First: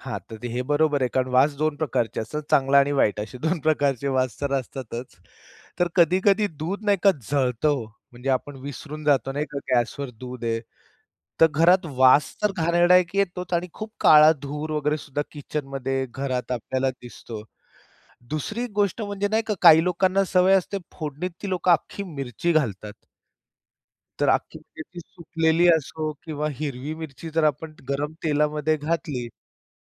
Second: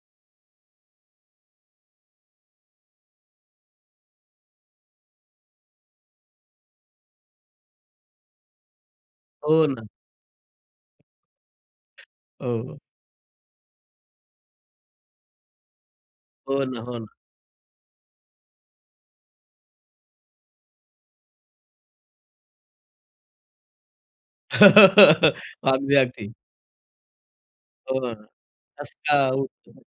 हां, तर हे बरोबर आहे कारण वास 2 प्रकारचे असतात. चांगला आणि वाईट असे 2 प्रकारचे वास तर असतातच. तर कधी-कधी दूध नाही का जळतं ओ, म्हणजे आपण विसरून जातो नाही का, हो ना. गॅसवर दूध आहे. तर घरात वास तर हो. घाणेरडा एक येतोच आणि खूप काळा धूर वगैरे सुद्धा किचनमध्ये घरात हो ना, आपल्याला हो ना. दिसतो. दुसरी गोष्ट म्हणजे नाही का, काही लोकांना सवय असते फोडणीत ती लोकं अख्खी मिरची घालतात. तर अख्खी मिरची सुकलेली अगदी, असो अगदी. किंवा हिरवी मिरची जर आपण हो गरम ना तेलामध्ये ठसका घातली. उठतो.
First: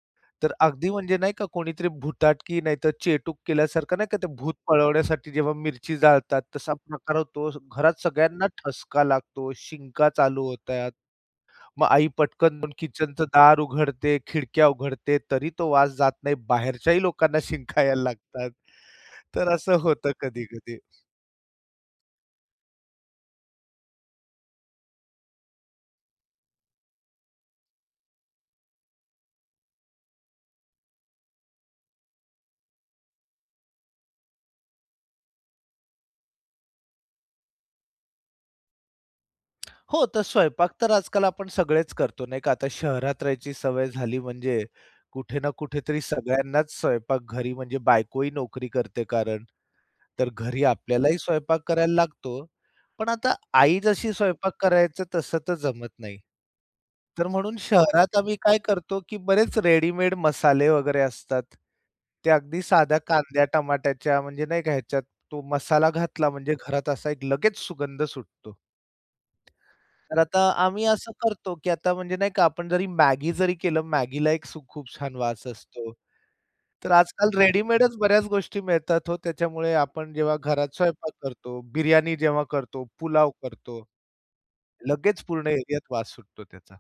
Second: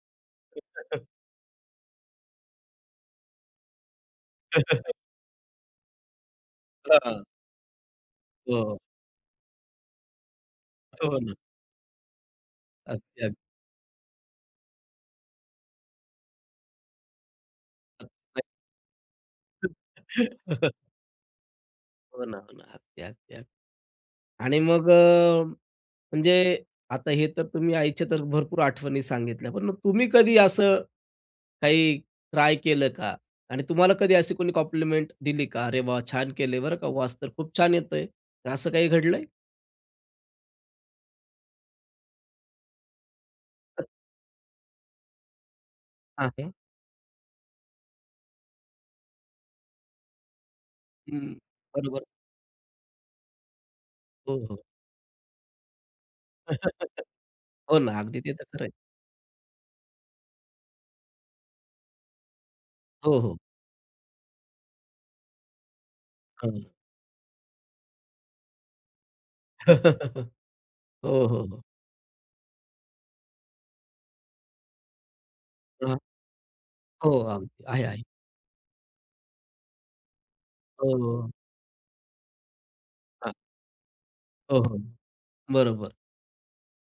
तर अगदी म्हणजे नाही का कोणीतरी भुताटकी नाहीतर चेटूक केल्यासारखं नाही का, ते भूत पळवण्यासाठी जेव्हा मिरची जाळतात, तसा हां, प्रकार हां. होतो. घरात सगळ्यांना हो. ठसका लागतो, शिंका चालू होतात. हो ना. मग आई पटकन किचनच अगदी, अगदी. दार उघडते, खिडक्या उघडते, तरी तो वास जात नाही. बाहेरच्याही लोकांना शिंका यायला [unintelligible] लागतात, तर असं होतं कधी-कधी. हो ना, हो ना. अगदी, अगदी, अगदी आणि मग अ, म्हणजे आता हे तर तुम्ही आईच्या तर भरपूर आठवणी सांगितल्या, पण मग तुम्ही कधी असं काही ट्राय केलं का आणि तुम्हाला कधी अशी कोणी कॉम्प्लिमेंट दिली का अरे वाह! छान केले आहे बरं का. वास तर खूप छान येतोय. असं काही घडलंय? हो, तर स्वयंपाक तर आजकाल आपण सगळेच करतो नाही का. आता शहरात राहायची सवय झाली म्हणजे कुठे ना कुठेतरी आहे. सगळ्यांनाच स्वयंपाक घरी म्हणजे बायको ही नोकरी करते कारण तर घरी आपल्यालाही हं, हं, स्वयंपाक करायला बरोबर. लागतो. पण आता आई जशी हो, स्वयंपाक हो. करायचं, तसं तर जमत नाही. तर म्हणून हो ना, शहरात अगदी ते आम्ही तर काय खरंय. करतो की बरेच रेडीमेड मसाले वगैरे असतात. ते अगदी साध्या हो, हो. कांद्या, टमाट्याच्या म्हणजे नाही का ह्याच्यात तो मसाला घातला म्हणजे हं. घरात असा एक लगेच सुगंध सुटतो. तर आता आम्ही असं हो, हो, करतो, हो. की आता म्हणजे नाही का आपण जरी मॅगी जरी केलं मॅगीला एक खूप छान वास असतो. हां. तर हो आजकाल अगदी, आहे, रेडीमेडच आहे. बऱ्याच गोष्टी मिळतात हो, त्याच्यामुळे आपण जेव्हा घरात हो, स्वयंपाक हो. करतो, बिर्याणी जेव्हा करतो, पुलाव हां. करतो हो हो, लगेच पूर्ण एरियात बरोबर. वास सुटतो त्याचा.